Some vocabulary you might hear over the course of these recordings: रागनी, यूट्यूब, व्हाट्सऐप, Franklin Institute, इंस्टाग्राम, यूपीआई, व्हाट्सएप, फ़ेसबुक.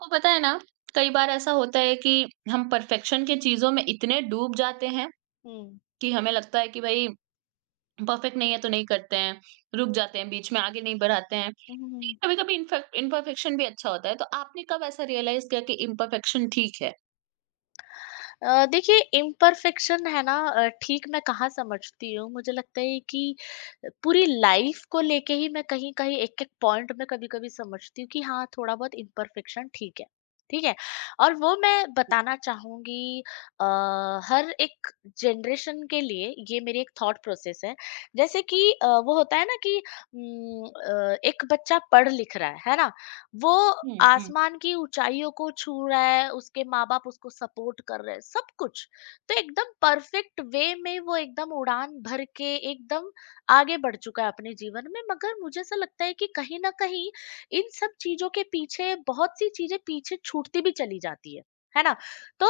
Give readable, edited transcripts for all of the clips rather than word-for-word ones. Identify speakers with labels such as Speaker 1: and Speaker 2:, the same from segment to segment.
Speaker 1: आपको पता है ना, कई बार ऐसा होता है कि हम परफेक्शन की चीज़ों में इतने डूब जाते हैं
Speaker 2: हुँ।
Speaker 1: कि हमें लगता है कि भई परफेक्ट नहीं है तो नहीं करते हैं, रुक जाते हैं बीच में, आगे नहीं बढ़ाते हैं।
Speaker 2: हुँ, हुँ, हुँ।
Speaker 1: कभी-कभी इनफेक्ट इम्परफेक्शन भी अच्छा होता है, तो आपने कब ऐसा रियलाइज़ किया कि इम्परफेक्शन ठीक है?
Speaker 2: देखिए, इम्परफेक्शन है ना, ठीक मैं कहाँ समझती हूँ, मुझे लगता है कि पूरी लाइफ़ को लेके ही मैं कहीं-कहीं एक-एक पॉइंट में कभी-कभी समझती हूँ कि हाँ, थोड़ा-बहुत इम्परफेक्शन ठीक है, ठीक है? और वो मैं बताना चाहूँगी। अ, हर एक जनरेशन के लिए ये मेरी एक थॉट प्रोसेस है। जैसे कि वो होता है ना कि एक बच्चा पढ़-लिख रहा है ना? वो
Speaker 1: हुँ, हुँ।
Speaker 2: आसमान की ऊँचाइयों को छू रहा है, उसके माँ-बाप उसको सपोर्ट कर रहे हैं, सब कुछ। तो एकदम परफ़ेक्ट वे में वो एकदम उड़ान भर के एकदम आगे बढ़ चुका है अपने जीवन में, मगर मुझे ऐसा लगता है कि कहीं न कहीं इन सब चीज़ों के पीछे बहुत-सी चीज़ें पीछे छूटती भी चली जाती है ना? तो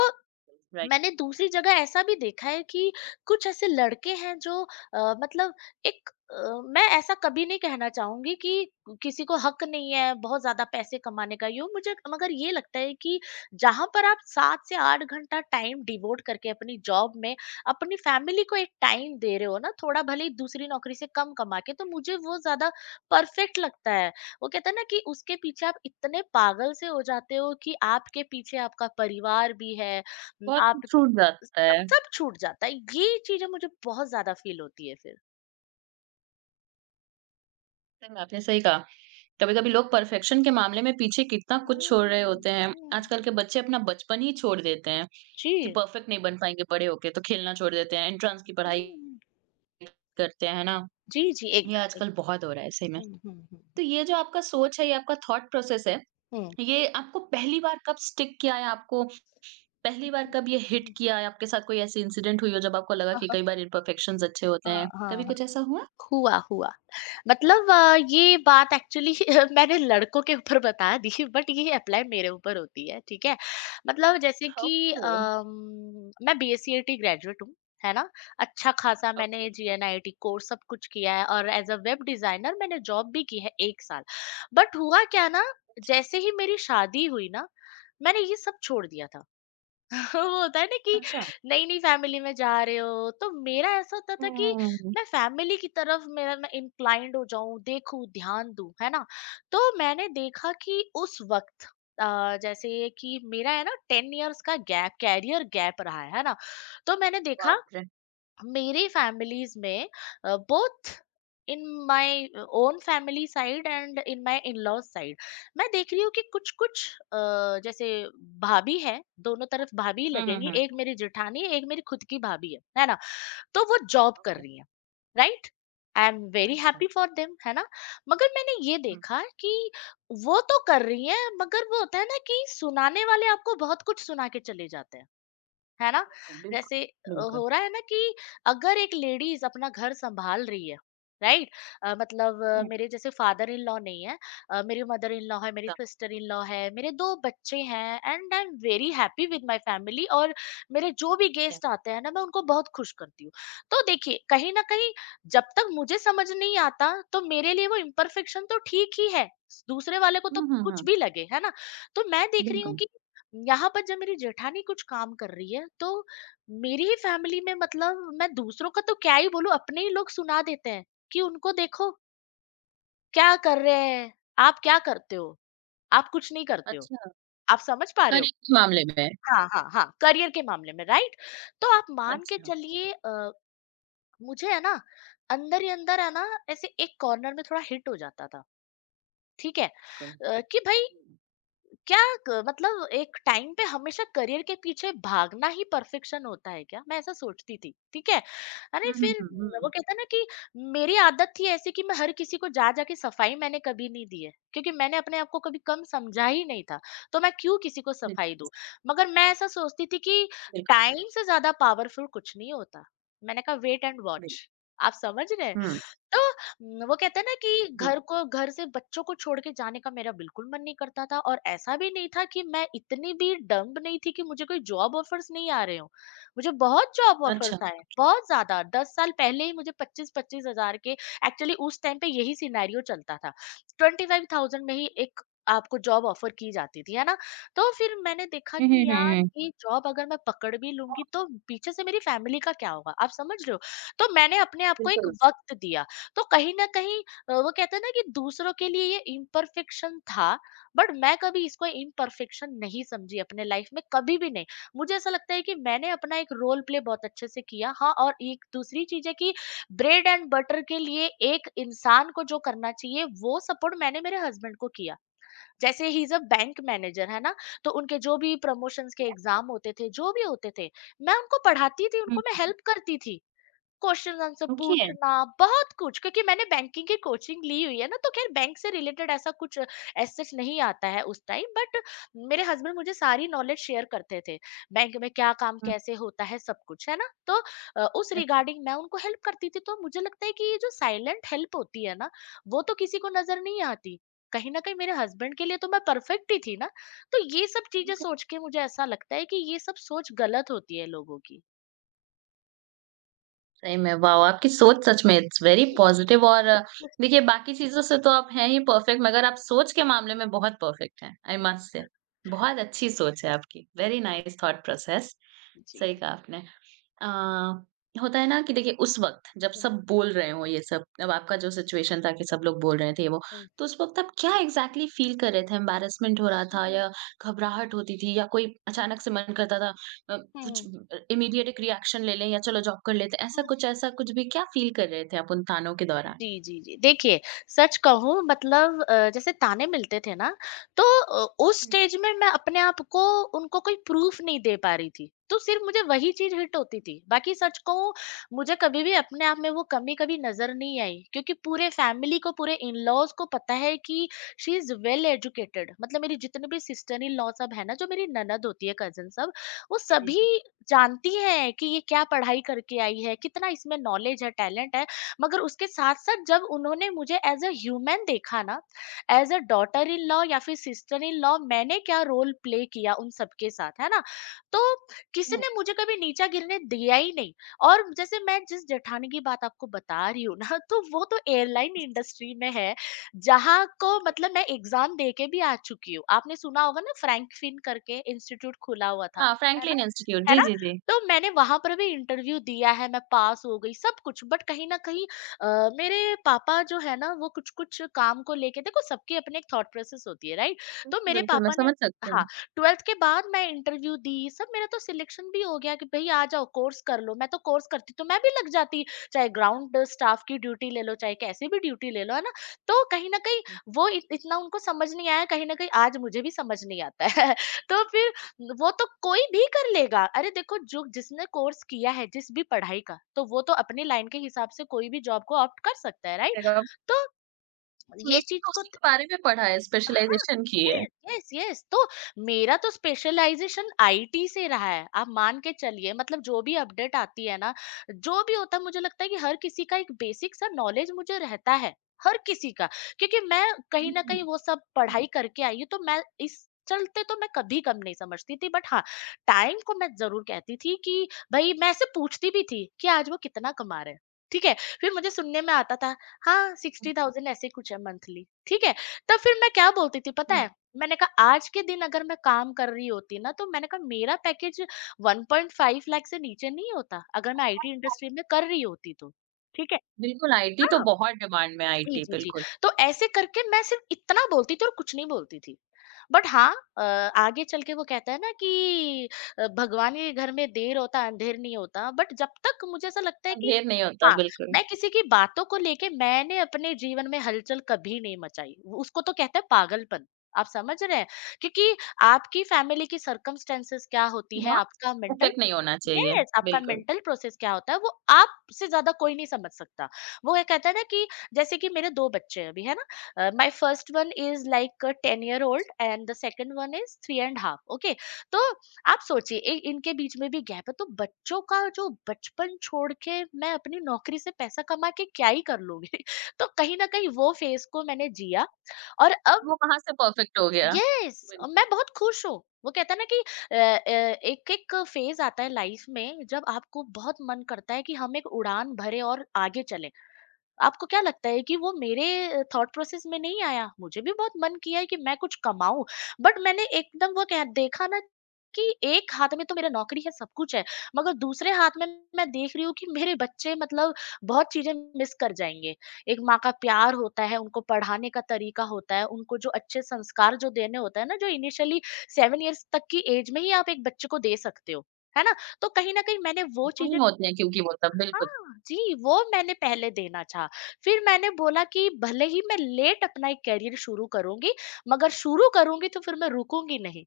Speaker 1: राइट।
Speaker 2: मैंने दूसरी जगह ऐसा भी देखा है कि कुछ ऐसे लड़के हैं जो मतलब एक मैं ऐसा कभी नहीं कहना चाहूंगी कि किसी को हक नहीं है बहुत ज्यादा पैसे कमाने का, यूं मुझे, मगर ये लगता है कि जहां पर आप 7 से 8 घंटा टाइम डिवोट करके अपनी जॉब में अपनी फैमिली को एक टाइम दे रहे हो ना, थोड़ा भले ही दूसरी नौकरी से कम कमा के, तो मुझे वो ज्यादा परफेक्ट लगता है। वो कहते हैं ना कि उसके पीछे आप इतने पागल से हो जाते हो कि आपके पीछे आपका परिवार भी है।
Speaker 1: बहुत कुछ
Speaker 2: आपके
Speaker 1: छूट जाता
Speaker 2: सब
Speaker 1: है।
Speaker 2: सब छूट जाता है, ये चीजें मुझे बहुत ज्यादा फील होती है फिर।
Speaker 1: सही में आपने सही कहा। कभी-कभी लोग परफेक्शन के मामले में पीछे कितना कुछ छोड़ रहे
Speaker 2: हम्म,
Speaker 1: होते हैं। आजकल
Speaker 2: हम्म,
Speaker 1: के बच्चे अपना बचपन ही छोड़ देते हैं कि
Speaker 2: जी।
Speaker 1: परफेक्ट नहीं बन पाएँगे बड़े होके, तो खेलना छोड़ देते हैं, एंट्रेंस की पढ़ाई
Speaker 2: हम्म,
Speaker 1: करते हैं ना।
Speaker 2: जी जी,
Speaker 1: ये
Speaker 2: एकदम
Speaker 1: आजकल बहुत हो रहा है सही में।
Speaker 2: एकदम। हम्म।
Speaker 1: तो ये जो आपका सोच है, ये आपका थॉट प्रोसेस है,
Speaker 2: हम्म,
Speaker 1: ये आपको पहली बार कब स्टिक किया, या आपको पहली बार
Speaker 2: हम्म,
Speaker 1: कब ये हिट
Speaker 2: हम्म।
Speaker 1: किया, या आपके साथ कोई ऐसी इंसिडेंट हुई हो जब आपको लगा कि
Speaker 2: हाँ
Speaker 1: कई बार इम्परफेक्शंस अच्छे होते
Speaker 2: हाँ
Speaker 1: हैं? कभी
Speaker 2: हाँ,
Speaker 1: कुछ ऐसा हुआ?
Speaker 2: हुआ, हुआ। मतलब ये बात एक्चुअली मैंने लड़कों के ऊपर बता दी, बट ये अप्लाई मेरे ऊपर होती है, ठीक है? मतलब जैसे कि
Speaker 1: ओके।
Speaker 2: मैं बीएससीआईटी ग्रेजुएट हूँ, है ना? अच्छा-खासा
Speaker 1: ओके।
Speaker 2: मैंने
Speaker 1: ओक
Speaker 2: जीएनआईटी कोर्स सब कुछ किया है और एज़ अ वेब डिज़ाइनर मैंने जॉब भी की है 1 साल। बट हुआ क्या ना,
Speaker 1: अच्छा।
Speaker 2: जैसे ही मेरी शादी हुई ना, मैंने ये सब छोड़ दिया था। वो होता है ना कि
Speaker 1: अच्छा।
Speaker 2: नई नई फैमिली में जा रहे हो, तो मेरा ऐसा होता था कि
Speaker 1: हुँ,
Speaker 2: मैं फैमिली की तरफ, मेरा मैं इंक्लाइंड हो जाऊं, देखूं, ध्यान दूं, है ना? तो मैंने देखा कि उस वक्त जैसे कि मेरा है ना 10 इयर्स का गैप, कैरियर गैप रहा है ना? तो मैंने देखा
Speaker 1: बाप रे!
Speaker 2: मेरी फैमिलीज में, both in my own family side and in my in laws side, मैं देख रही हूँ कि कुछ कुछ, अ, जैसे भाभी है, दोनों तरफ भाभी ही
Speaker 1: हुँ, हुँ,
Speaker 2: लगेंगी,
Speaker 1: हुँ।
Speaker 2: एक मेरी जेठानी है, एक मेरी खुद की भाभी है ना? तो वो जॉब कर
Speaker 1: ओके,
Speaker 2: रही है, राइट। आई एम वेरी
Speaker 1: अच्छा।
Speaker 2: हैप्पी फॉर देम, है ना? मगर मैंने ये
Speaker 1: हुँ,
Speaker 2: देखा कि वो तो कर रही है, मगर वो होता है ना कि सुनाने वाले आपको बहुत कुछ सुना के चले जाते हैं, है ना?
Speaker 1: बिल्कुल, बिल्कुल,
Speaker 2: जैसे
Speaker 1: बिल्कुल।
Speaker 2: हो रहा है ना कि अगर एक लेडीज़ अपना घर सँभाल रही है, राइट?
Speaker 1: हुँ,
Speaker 2: मेरे जैसे फादर इन लॉ नहीं है, मेरी मदर इन लॉ है, मेरी
Speaker 1: समझ
Speaker 2: सिस्टर इन लॉ है, मेरे 2 बच्चे हैं, and I am very happy with my family, और मेरे जो भी
Speaker 1: गया।
Speaker 2: गेस्ट आते हैं ना, मैं उनको बहुत खुश करती हूँ। तो देखिए, कहीं न कहीं जब तक मुझे समझ नहीं आता, तो मेरे लिए वो इम्परफेक्शन तो ठीक ही है, दूसरे वाले को तो
Speaker 1: हुँ, हुँ,
Speaker 2: कुछ
Speaker 1: हुँ,
Speaker 2: भी लगे, है ना? तो मैं देख रही हूँ
Speaker 1: बिल्कुल।
Speaker 2: कि यहाँ पर जब मेरी जेठानी कुछ काम कर रही है, तो मेरी ही फैमिली में, मतलब मैं दूसरों का तो क्या ही बोलूं, अपने ही लोग सुना देते हैं कि उनको देखो क्या कर रहे हैं, आप क्या करते हो, आप कुछ नहीं करते हो,
Speaker 1: अच्छा,
Speaker 2: आप समझ पा रहे हो?
Speaker 1: करियर के मामले में?
Speaker 2: हाँ हाँ हाँ, करियर के मामले में, राइट। तो आप मान के
Speaker 1: अच्छा,
Speaker 2: चलिए, मुझे है ना अंदर ही अंदर है ना, ऐसे एक कॉर्नर में थोड़ा हिट हो जाता था, ठीक है।
Speaker 1: बिल्कुल।
Speaker 2: कि भाई,
Speaker 1: हुँ।
Speaker 2: क्या क मतलब एक टाइम पे हमेशा करियर के पीछे भागना ही परफेक्शन होता है क्या? मैं ऐसा सोचती थी, ठीक है। अरे
Speaker 1: हुँ,
Speaker 2: फिर
Speaker 1: हुँ, हुँ,
Speaker 2: वो
Speaker 1: हुँ।
Speaker 2: कहते हैं ना कि मेरी आदत थी ऐसी कि मैं हर किसी को जा-जा के सफाई मैंने कभी नहीं दी है, क्योंकि मैंने अपने आप को कभी कम समझा ही नहीं था, तो मैं क्यों किसी को सफाई
Speaker 1: बिल्कुल
Speaker 2: दूँ?
Speaker 1: सही,
Speaker 2: मगर मैं ऐसा सोचती थी कि
Speaker 1: बिल्कुल,
Speaker 2: टाइम से ज़्यादा पावरफुल कुछ नहीं होता। मैंने कहा वेट एंड
Speaker 1: बिल्कुल।
Speaker 2: वॉच। आप समझ रहे हैं?
Speaker 1: हुँ,
Speaker 2: तो वो कहते हैं ना कि
Speaker 1: बिल
Speaker 2: घर को, घर से बच्चों को छोड़ के जाने का मेरा बिल्कुल मन नहीं करता था, और ऐसा भी नहीं था कि मैं इतनी भी डम्ब नहीं थी कि मुझे कोई जॉब ऑफर्स नहीं आ रहे हों। मुझे बहुत जॉब
Speaker 1: अच्छा।
Speaker 2: ऑफर्स आए, बहुत ज़्यादा। 10 साल पहले ही मुझे 25-25 हज़ार के, एक्चुअली उस टाइम पे यही सिनेरियो चलता था। 25,000 में ही एक आपको जॉब ऑफर की जाती थी, है ना? तो फिर मैंने देखा
Speaker 1: हुँ, हुँ,
Speaker 2: कि
Speaker 1: हुँ,
Speaker 2: यार,
Speaker 1: हुँ।
Speaker 2: ये जॉब अगर मैं पकड़ भी
Speaker 1: हाँ,
Speaker 2: लूँगी तो पीछे से मेरी फैमिली का क्या होगा? आप समझ रहे हो? तो मैंने अपने आप को एक
Speaker 1: बिल्कुल।
Speaker 2: वक़्त दिया। तो कहीं न कहीं वो कहते हैं ना कि दूसरों के लिए ये इम्परफेक्शन था, बट मैं कभी इसको इम्परफेक्शन नहीं समझी अपने लाइफ में, कभी भी नहीं। मुझे ऐसा लगता है कि मैंने अपना एक रोल प्ले बहुत अच्छे से किया। हाँ, और एक दूसरी चीज़ है कि ब्रेड एंड बटर के लिए एक इंसान को जो करना चाहिए, वो सपोर्ट मैंने मेरे हस्बैंड को किया। जैसे ही इज़ अ बैंक मैनेजर, है ना? तो उनके जो भी प्रमोशंस के एग्ज़ाम होते थे, जो भी होते थे, मैं उनको पढ़ाती थी, उनको
Speaker 1: हुँ,
Speaker 2: मैं हेल्प करती थी। क्वेश्चन आंसर
Speaker 1: देखिए।
Speaker 2: पूछना, बहुत कुछ, क्योंकि मैंने बैंकिंग की कोचिंग ली हुई है ना, तो खैर बैंक से रिलेटेड ऐसा कुछ एज सच नहीं आता है उस टाइम, बट मेरे हस्बैंड मुझे सारी नॉलेज शेयर करते थे, बैंक में क्या काम
Speaker 1: हुँ,
Speaker 2: कैसे होता है, सब कुछ, है ना? तो उस
Speaker 1: अच्छा,
Speaker 2: रिगार्डिंग मैं उनको हेल्प करती थी, तो मुझे लगता है कि ये जो साइलेंट हेल्प होती है ना, वो तो किसी को नजर नहीं आती। कहीं ना कहीं मेरे हस्बैंड के लिए तो मैं परफेक्ट ही थी ना। तो ये सब चीजें
Speaker 1: बिल्कुल।
Speaker 2: सोच के मुझे ऐसा लगता है कि ये सब सोच गलत होती है लोगों की।
Speaker 1: सही में वाओ! आपकी सोच सच में इट्स वेरी पॉज़िटिव। और देखिए, बाकी चीज़ों से तो आप हैं ही परफ़ेक्ट, मगर आप सोच के मामले में बहुत परफ़ेक्ट हैं, आई मस्ट से। बहुत अच्छी सोच है आपकी। Very nice thought process.
Speaker 2: う
Speaker 1: सही
Speaker 2: ん
Speaker 1: कहा आपने। अ, होता है ना कि देखिए, उस वक़्त जब
Speaker 2: うん
Speaker 1: सब बोल रहे हों ये सब, अब आपका जो सिचुएशन था कि सब लोग बोल रहे थे वो,
Speaker 2: うんうん
Speaker 1: तो उस वक़्त आप क्या एग्ज़ैक्टली फ़ील कर रहे थे? एम्बैरेसमेंट हो रहा था, या
Speaker 2: う
Speaker 1: घबराहट होती थी, या कोई अचानक
Speaker 2: ん
Speaker 1: से मन करता था अ,
Speaker 2: う
Speaker 1: कुछ
Speaker 2: ん
Speaker 1: इमीडिएट एक रिएक्शन ले लें, या चलो जॉब कर लेते हैं,
Speaker 2: う
Speaker 1: ऐसा
Speaker 2: ん。
Speaker 1: कुछ, ऐसा कुछ भी क्या फ़ील कर रहे थे आप उन तानों के दौरान?
Speaker 2: जी, जी, जी। देखिए, सच कहूँ मतलब जैसे ताने मिलते थे ना, तो
Speaker 1: हुँ,
Speaker 2: उस
Speaker 1: हुँ।
Speaker 2: स्टेज में मैं अपने आप को उनको कोई प्रूफ़ नहीं दे पा रही थी। तो सिर्फ़ मुझे वही चीज़ हिट होती थी। बाकी सच कहूँ, मुझे कभी भी अपने आप में वो कमी कभी नज़र नहीं आई, क्योंकि पूरे फ़ैमिली को, पूरे इन-लॉज़ को पता है कि शी इज़ वेल एजुकेटेड। मतलब मेरी जितनी भी सिस्टर इन-लॉ सब है ना, जो मेरी ननद होती है, कज़िन सब, वो
Speaker 1: जी, जी,
Speaker 2: सभी
Speaker 1: जी।
Speaker 2: जानती हैं कि ये क्या पढ़ाई करके आई है, कितना इसमें नॉलेज है, टैलेंट है। मगर उसके साथ-साथ जब उन्होंने मुझे एज़ अ ह्यूमन देखा ना, as a daughter in law या फिर सिस्टर इन लॉ, मैंने क्या रोल प्ले किया उन सबके साथ, है ना? तो किसी
Speaker 1: हुँ,
Speaker 2: ने मुझे कभी नीचा गिरने दिया ही नहीं। और जैसे मैं जिस जेठानी की बात आपको बता रही हूँ ना, तो वो तो एयरलाइन
Speaker 1: जी, जी,
Speaker 2: इंडस्ट्री में है, जहाँ को
Speaker 1: ओके।
Speaker 2: मतलब मैं एग्ज़ाम दे के भी आ चुकी हूँ। आपने सुना होगा ना, फ्रैंक फिन करके इंस्टीट्यूट खुला हुआ था,
Speaker 1: हाँ,
Speaker 2: है ना?
Speaker 1: Franklin Institute.
Speaker 2: है
Speaker 1: जी,
Speaker 2: ना?
Speaker 1: जी, जी।
Speaker 2: तो मैंने वहाँ पर भी इंटरव्यू दिया है, मैं पास हो गई, सब कुछ, बट कहीं न कहीं अ, मेरे पापा जो है ना, वो कुछ-कुछ काम को लेके, देखो सबकी अपनी एक थॉट प्रोसेस होती है, राइट? तो
Speaker 1: बिल्कुल,
Speaker 2: मेरे
Speaker 1: बिल्कुल मैं
Speaker 2: पापा ने,
Speaker 1: समझ सकती
Speaker 2: हाँ,
Speaker 1: हूँ।
Speaker 2: 12th के बाद मैं इंटरव्यू दी, सब मेरा तो सिलेक्शन भी हो गया कि भई आ जाओ कोर्स कर लो। मैं तो कोर्स करती तो मैं भी लग जाती, चाहे ग्राउंड स्टाफ की ड्यूटी ले लो, चाहे कैसी भी ड्यूटी ले लो, है ना? तो कहीं न कहीं वो इत इतना उनको समझ नहीं आया, कहीं न कहीं आज मुझे भी समझ नहीं आता है। तो फिर वो तो कोई भी कर लेगा। अरे देखो, जो जिसने कोर्स किया है, जिस भी पढ़ाई का, तो वो तो अपनी लाइन के हिसाब से कोई भी जॉब को ऑप्ट कर सकता है, राइट? तो
Speaker 1: उसने
Speaker 2: ये चीज़
Speaker 1: तो
Speaker 2: को,
Speaker 1: उसी के बारे में पढ़ा है,
Speaker 2: हाँ,
Speaker 1: स्पेशलाइज़ेशन की है।
Speaker 2: Yes, yes, yes. तो मेरा तो स्पेशलाइज़ेशन आईटी से रहा है, आप मान के चलिए, मतलब जो भी अपडेट आती है ना, जो भी होता है, मुझे लगता है कि हर किसी का एक बेसिक सा नॉलेज मुझे रहता है, हर किसी का, क्योंकि मैं कहीं
Speaker 1: हुँ,
Speaker 2: न
Speaker 1: हुँ।
Speaker 2: कहीं वो सब
Speaker 1: हुँ,
Speaker 2: पढ़ाई करके आई हूँ, तो मैं इस चलते तो मैं कभी कम नहीं समझती थी, बट हाँ, टाइम को मैं ज़रूर कहती थी कि भई मैं इससे पूछती भी थी कि आज वो कितना कमा रहे हैं? ठीक है? फिर मुझे सुनने में आता था। हाँ, 60,000 ऐसे कुछ है मंथली। ठीक है? तब फिर मैं क्या बोलती थी पता
Speaker 1: हुँ।
Speaker 2: है? मैंने कहा आज के दिन अगर मैं काम कर रही होती ना, तो मैंने कहा मेरा पैकेज 1.5 लाख से नीचे नहीं होता, अगर मैं आईटी इंडस्ट्री में कर रही होती तो। ठीक है?
Speaker 1: बिल्कुल, आईटी तो
Speaker 2: हाँ।
Speaker 1: बहुत डिमांड में है,
Speaker 2: जी,
Speaker 1: आईटी
Speaker 2: जी, जी।
Speaker 1: बिल्कुल।
Speaker 2: तो ऐसे करके मैं सिर्फ़ इतना बोलती थी और कुछ नहीं बोलती थी। बट हाँ, अ, आगे चल के वो कहता है ना कि भगवान के घर में देर होता अंधेर नहीं होता। बट जब तक मुझे ऐसा लगता है कि
Speaker 1: अंधेर नहीं होता,
Speaker 2: हाँ,
Speaker 1: बिल्कुल।
Speaker 2: मैं किसी की बातों को लेके मैंने अपने जीवन में हलचल कभी नहीं मचाई। उसको तो कहते हैं पागलपन। आप समझ रहे हैं, क्योंकि आपकी फैमिली की सर्कमस्टेंसेस क्या होती है,
Speaker 1: बहुत
Speaker 2: आपका मेंटल,
Speaker 1: परफेक्ट नहीं होना चाहिए,
Speaker 2: यस आपका
Speaker 1: बिल्कुल।
Speaker 2: मेंटल प्रोसेस क्या होता है वो आपसे ज्यादा कोई नहीं समझ सकता। वो ये कहता है ना कि जैसे कि मेरे दो बच्चे हैं अभी, है ना? My first one is like a 10 year old and the second one is three and half. Okay, तो आप सोचिए इनके बीच में भी गैप है, तो बच्चों का जो बचपन छोड़ के मैं अपनी नौकरी से पैसा कमा के क्या ही कर लूंगी। तो कहीं ना कहीं वो फेस को मैंने जिया और अब
Speaker 1: वो कहाँ से परफेक्ट हो गया?
Speaker 2: यस
Speaker 1: बिल्कुल।
Speaker 2: मैं बहुत खुश हूँ। वो कहता है ना कि एक एक फेज आता है लाइफ में जब आपको बहुत मन करता है कि हम एक उड़ान भरे और आगे चले। आपको क्या लगता है कि वो मेरे थॉट प्रोसेस में नहीं आया? मुझे भी बहुत मन किया है कि मैं कुछ कमाऊँ, बट मैंने एकदम वो क्या देखा ना कि एक हाथ में तो मेरा नौकरी है, सब कुछ है, मगर दूसरे हाथ में मैं देख रही हूँ कि मेरे बच्चे मतलब बहुत चीज़ें मिस कर जाएँगे। एक माँ का प्यार होता है, उनको पढ़ाने का तरीका होता है, उनको जो अच्छे संस्कार जो देने होता है ना, जो इनिशियली 7 इयर्स तक की एज में ही आप एक बच्चे को दे सकते हो, है ना? तो कहीं न कहीं मैंने वो चीज़ें
Speaker 1: गुम होते हैं क्योंकि वो तब, बिल्कुल।
Speaker 2: हाँ, जी, वो मैंने पहले देना चाहा। फिर मैंने बोला कि भले ही मैं लेट अपना एक करियर शुरू करूँगी, मगर शुरू करूँगी तो फिर मैं रुकूँगी नहीं।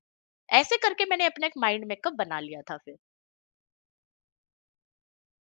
Speaker 2: ऐसे करके मैंने अपना एक माइंड मेकअप बना लिया था फिर।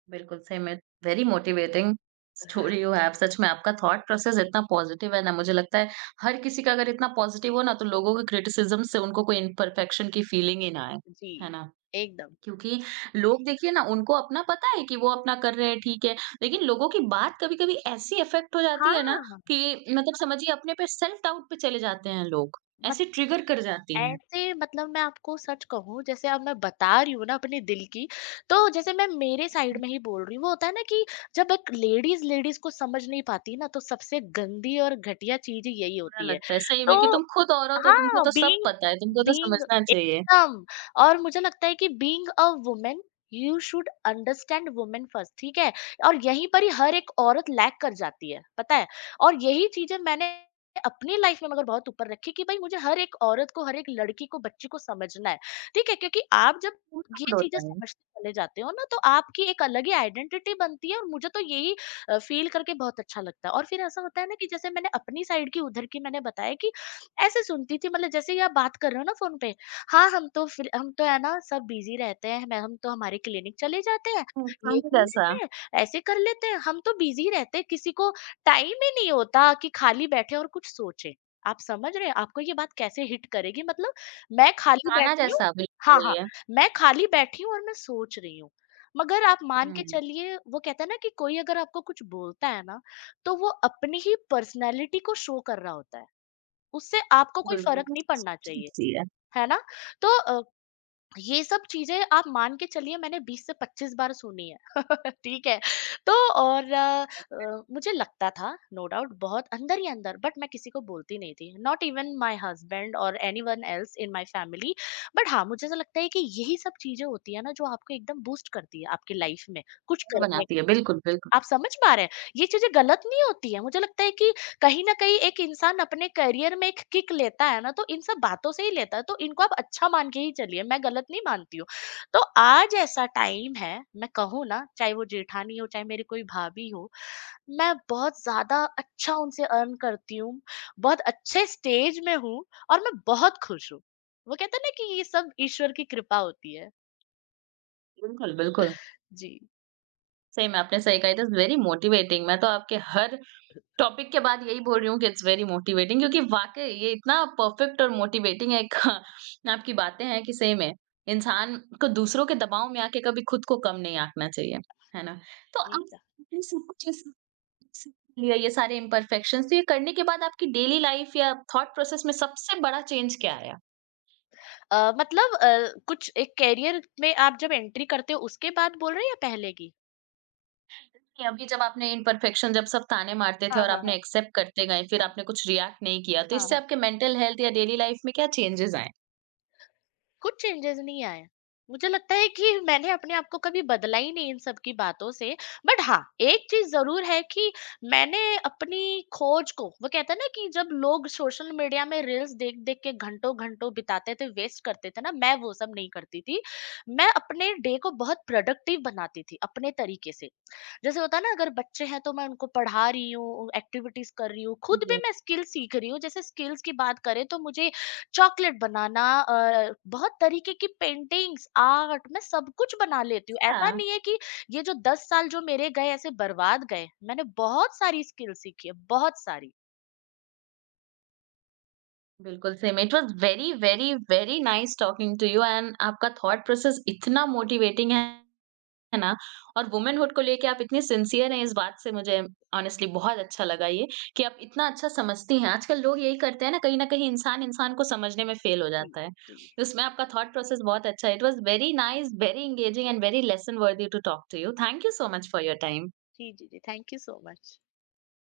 Speaker 1: बिल्कुल। सही में very motivating story you have. सच में आपका थॉट प्रोसेस इतना पॉज़िटिव है ना, मुझे लगता है हर किसी का अगर इतना पॉज़िटिव हो ना, तो लोगों के क्रिटिसिज़्म से उनको कोई इम्परफेक्शन की फीलिंग ही ना आए,
Speaker 2: जी,
Speaker 1: है ना?
Speaker 2: एकदम।
Speaker 1: क्योंकि लोग, देखिए ना, उनको अपना पता है कि वो अपना कर रहे हैं, ठीक है। लेकिन लोगों की बात कभी-कभी ऐसी इफेक्ट हो जाती है ना,
Speaker 2: हाँ,
Speaker 1: कि मतलब समझिए, अपने पे सेल्फ डाउट पे चले जाते हैं लोग,
Speaker 2: मत
Speaker 1: ऐसे ट्रिगर कर जाती है।
Speaker 2: ऐसे, मतलब मैं आपको सच कहूँ, जैसे अब मैं बता रही हूँ ना अपने दिल की, तो जैसे मैं मेरे साइड
Speaker 1: मुझे
Speaker 2: में ही बोल रही हूँ, वो होता है ना कि जब एक लेडीज़, लेडीज़ को समझ नहीं पाती ना, तो सबसे गंदी और घटिया चीज़ यही
Speaker 1: बुरा
Speaker 2: होती है।
Speaker 1: लगता है सही में कि
Speaker 2: तो
Speaker 1: तुम खुद औरत हो, तो तुमको
Speaker 2: हाँ,
Speaker 1: तो सब
Speaker 2: बीइंग
Speaker 1: पता है, तुमको तो
Speaker 2: बीइंग
Speaker 1: समझना चाहिए।
Speaker 2: एकदम, और मुझे लगता है कि being a woman, you should understand women first. ठीक है, और यहीं पर ही हर एक औरत लैग कर जाती है पता है, और यही चीजें मैंने अपनी लाइफ में मगर बहुत ऊपर रखी कि भाई मुझे हर एक औरत को, हर एक लड़की को, बच्ची को समझना है। ठीक है, क्योंकि आप जब
Speaker 1: वो
Speaker 2: ये
Speaker 1: सब
Speaker 2: चीजें
Speaker 1: होता है।
Speaker 2: समझते चले जाते हो ना, तो आपकी एक अलग ही आइडेंटिटी बनती है और मुझे तो यही फील करके बहुत अच्छा लगता है। और फिर ऐसा होता है ना कि जैसे मैंने अपनी साइड की उधर की मैंने बताया कि ऐसे सुनती थी, मतलब जैसे ही आप बात कर रहे हो ना फ़ोन पे, हाँ, हम तो है ना, सब बिज़ी रहते हैं, मैं हम तो हमारे क्लिनिक चले जाते हैं, ये
Speaker 1: खाने
Speaker 2: कर
Speaker 1: जैसा।
Speaker 2: लेते हैं, ऐसे कर लेते हैं, हम तो बिज़ी रहते हैं, किसी को टाइम ही नहीं होता कि खाली बैठे और कुछ सोचे। आप समझ रहे हैं? आपको ये बात कैसे हिट करेगी, मतलब मैं खाली
Speaker 1: खाना
Speaker 2: बैठी हूँ,
Speaker 1: जैसा,
Speaker 2: हाँ,
Speaker 1: बिल्कुल
Speaker 2: हाँ,
Speaker 1: ये।
Speaker 2: मैं खाली बैठी हूँ और मैं सोच रही हूँ। मगर आप मान के
Speaker 1: हम्म,
Speaker 2: चलिए वो कहते हैं ना कि कोई अगर आपको कुछ बोलता है ना, तो वो अपनी ही पर्सनैलिटी को शो कर रहा होता है। उससे आपको कोई फ़र्क
Speaker 1: बिल्कुल।
Speaker 2: नहीं पड़ना चाहिए,
Speaker 1: जी है।
Speaker 2: है ना? तो ये सब चीज़ें आप मान के चलिए मैंने 20 से 25 बार सुनी है, ठीक है? तो और मुझे लगता था नो डाउट बहुत अंदर ही अंदर, बट मैं किसी को बोलती नहीं थी, नॉट इवन माय हस्बैंड और anyone else in my family. But हाँ, मुझे ऐसा लगता है कि यही सब चीज़ें होती है ना जो आपको एकदम बूस्ट करती है आपकी लाइफ़ में, कुछ करने।
Speaker 1: बनाती है, बिल्कुल, बिल्कुल।
Speaker 2: आप समझ पा रहे हैं? ये चीज़ें गलत नहीं होती है। मुझे लगता है कि कहीं न कहीं एक इंसान अपने करियर में एक किक लेता है ना, तो इन सब बातों से ही लेता है, तो इनको आप अच्छा मान के ही चलिए, मैं गलत नहीं मानती हूँ। तो आज ऐसा टाइम है, मैं कहूँ ना, चाहे वो जेठानी हो, चाहे मेरी कोई भाभी हो, मैं बहुत ज़्यादा अच्छा उनसे अर्न करती हूँ, बहुत अच्छे स्टेज में हूँ और मैं बहुत खुश हूँ। वो कहते हैं ना कि ये सब ईश्वर की कृपा होती है।
Speaker 1: बिल्कुल, बिल्कुल
Speaker 2: जी।
Speaker 1: सही में आपने सही कहा, इट इज वेरी मोटिवेटिंग। मैं तो आपके हर टॉपिक के बाद यही बोल रही हूँ कि इट्स वेरी मोटिवेटिंग, क्योंकि वाक़ई ये इतना परफ़ेक्ट और मोटिवेटिंग एक आपकी बातें हैं कि सही में इंसान को दूसरों के दबाव में आके कभी खुद को कम नहीं आंकना चाहिए, है ना? तो
Speaker 2: जी
Speaker 1: आप
Speaker 2: का।
Speaker 1: ये सब कुछ, ये सब सीख लिया, ये सारे इम्परफेक्शंस, तो ये करने के बाद आपकी डेली लाइफ़ या थॉट प्रोसेस में सबसे बड़ा चेंज क्या आया?
Speaker 2: मतलब कुछ एक करियर में आप जब एंट्री करते हो उसके बाद बोल रहे हैं या पहले की?
Speaker 1: कि अभी जब आपने इम्परफेक्शन, जब सब ताने मारते थे
Speaker 2: हाँ,
Speaker 1: और
Speaker 2: हाँ,
Speaker 1: आपने
Speaker 2: हाँ।
Speaker 1: एक्सेप्ट करते गए, फिर
Speaker 2: हाँ,
Speaker 1: आपने कुछ रिएक्ट नहीं किया, तो
Speaker 2: हाँ,
Speaker 1: इससे
Speaker 2: हाँ।
Speaker 1: आपके मेंटल हेल्थ या डेली लाइफ़ में क्या चेंजेस आए?
Speaker 2: कुछ चेंजेस नहीं आए। मुझे लगता है कि मैंने अपने आप को कभी बदला ही नहीं इन सब की बातों से। बट हाँ, एक चीज़ ज़रूर है कि मैंने अपनी खोज को, वो कहते हैं ना कि जब लोग सोशल मीडिया में रील्स देख-देख के घंटों-घंटों बिताते थे, वेस्ट करते थे ना, मैं वो सब नहीं करती थी। मैं अपने डे को बहुत प्रोडक्टिव बनाती थी अपने तरीके से। जैसे होता है ना अगर बच्चे हैं, तो मैं उनको पढ़ा रही हूँ, एक्टिविटीज कर रही हूँ,
Speaker 1: जी,
Speaker 2: खुद भी
Speaker 1: जी।
Speaker 2: मैं स्किल सीख रही हूँ। जैसे स्किल्स की बात करें, तो मुझे चॉकलेट बनाना, बहुत तरीके की पेंटिंग्स, आर्ट, मैं सब कुछ बना लेती हूँ। ऐसा
Speaker 1: हाँ।
Speaker 2: नहीं है कि ये जो 10 साल जो मेरे गए ऐसे बर्बाद गए, मैंने बहुत सारी स्किल सीखी है, बहुत सारी।
Speaker 1: बिल्कुल same. It was very very very nice talking to you, and आपका थॉट प्रोसेस इतना मोटिवेटिंग है ना? और वुमेनहुड को लेके आप इतने सिंसियर हैं, इस बात से मुझे ऑनेस्टली बहुत अच्छा लगा, ये कि आप इतना अच्छा समझती हैं। आजकल लोग यही करते हैं ना, कहीं ना कहीं इंसान इंसान को समझने में फेल हो
Speaker 2: जी,
Speaker 1: जाता है।
Speaker 2: जी,
Speaker 1: उसमें आपका थॉट प्रोसेस बहुत अच्छा है। It was very nice, very engaging and very lesson worthy to talk to you. Thank you so much for your time.
Speaker 2: जी, जी, जी। Thank you so much.